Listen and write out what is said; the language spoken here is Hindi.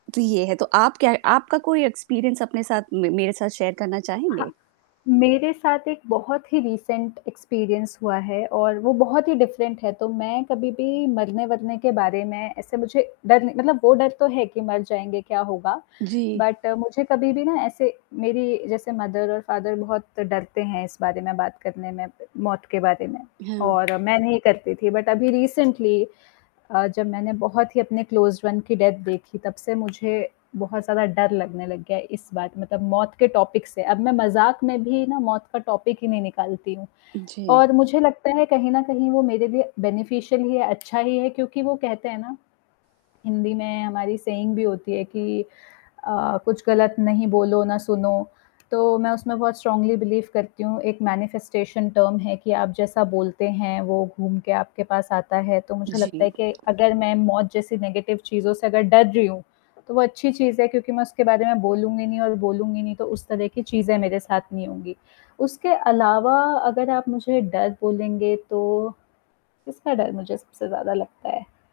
तो ये है, तो आप क्या आपका कोई एक्सपीरियंस अपने साथ म मेरे साथ शेयर करना चाहेंगे? हाँ। मेरे साथ एक बहुत ही रिसेंट एक्सपीरियंस हुआ है और वो बहुत ही डिफरेंट है, तो मैं कभी भी मरने-वरने के बारे में ऐसे मुझे डर नहीं मतलब वो डर तो है कि मर जाएँगे क्या होगा जी। बट मुझे कभी भी ना ऐसे मेरी जैसे मदर और फादर बहुत डरते हैं इस बारे में बात करने में, मौत के बारे में हाँ। और मैं नहीं करती थी बट अभी रिसेंटली अ, जब मैंने बहुत ही अपने क्लोज्ड वन की डेथ देखी तब से मुझे बहुत ज़्यादा डर लगने लग गया इस बात मतलब मौत के टॉपिक से अब मैं मजाक में भी ना मौत का टॉपिक ही नहीं निकालती हूँ जी। और मुझे लगता है कहीं न कहीं वो मेरे लिए बेनिफिशियल ही है अच्छा ही है, क्योंकि वो कहते हैं ना, हिंदी में हमारी सेइंग भी होती है कि अ, कुछ गलत नहीं बोलो, ना सुनो तो मैं उसमें बहुत स्ट्रांगली बिलीव करती हूँ एक मैनिफेस्टेशन टर्म है कि आप जैसा बोलते हैं, वो घूम के आपके पास आता है, तो मुझे लगता जी। है कि अगर मैं मौत जैसी नेगेटिव चीज़ों से अगर डर रही हूँ, तो वो अच्छी चीज़ है क्योंकि मैं उसके बारे में बोलूँगी नहीं और बोलूँगी नहीं, तो उस तरह की चीज़ें मेरे साथ नहीं होंगी, उसके अलावा अगर आप मुझे डर बोलेंगे तो किसका डर मुझे सबसे ज़्यादा लगता है?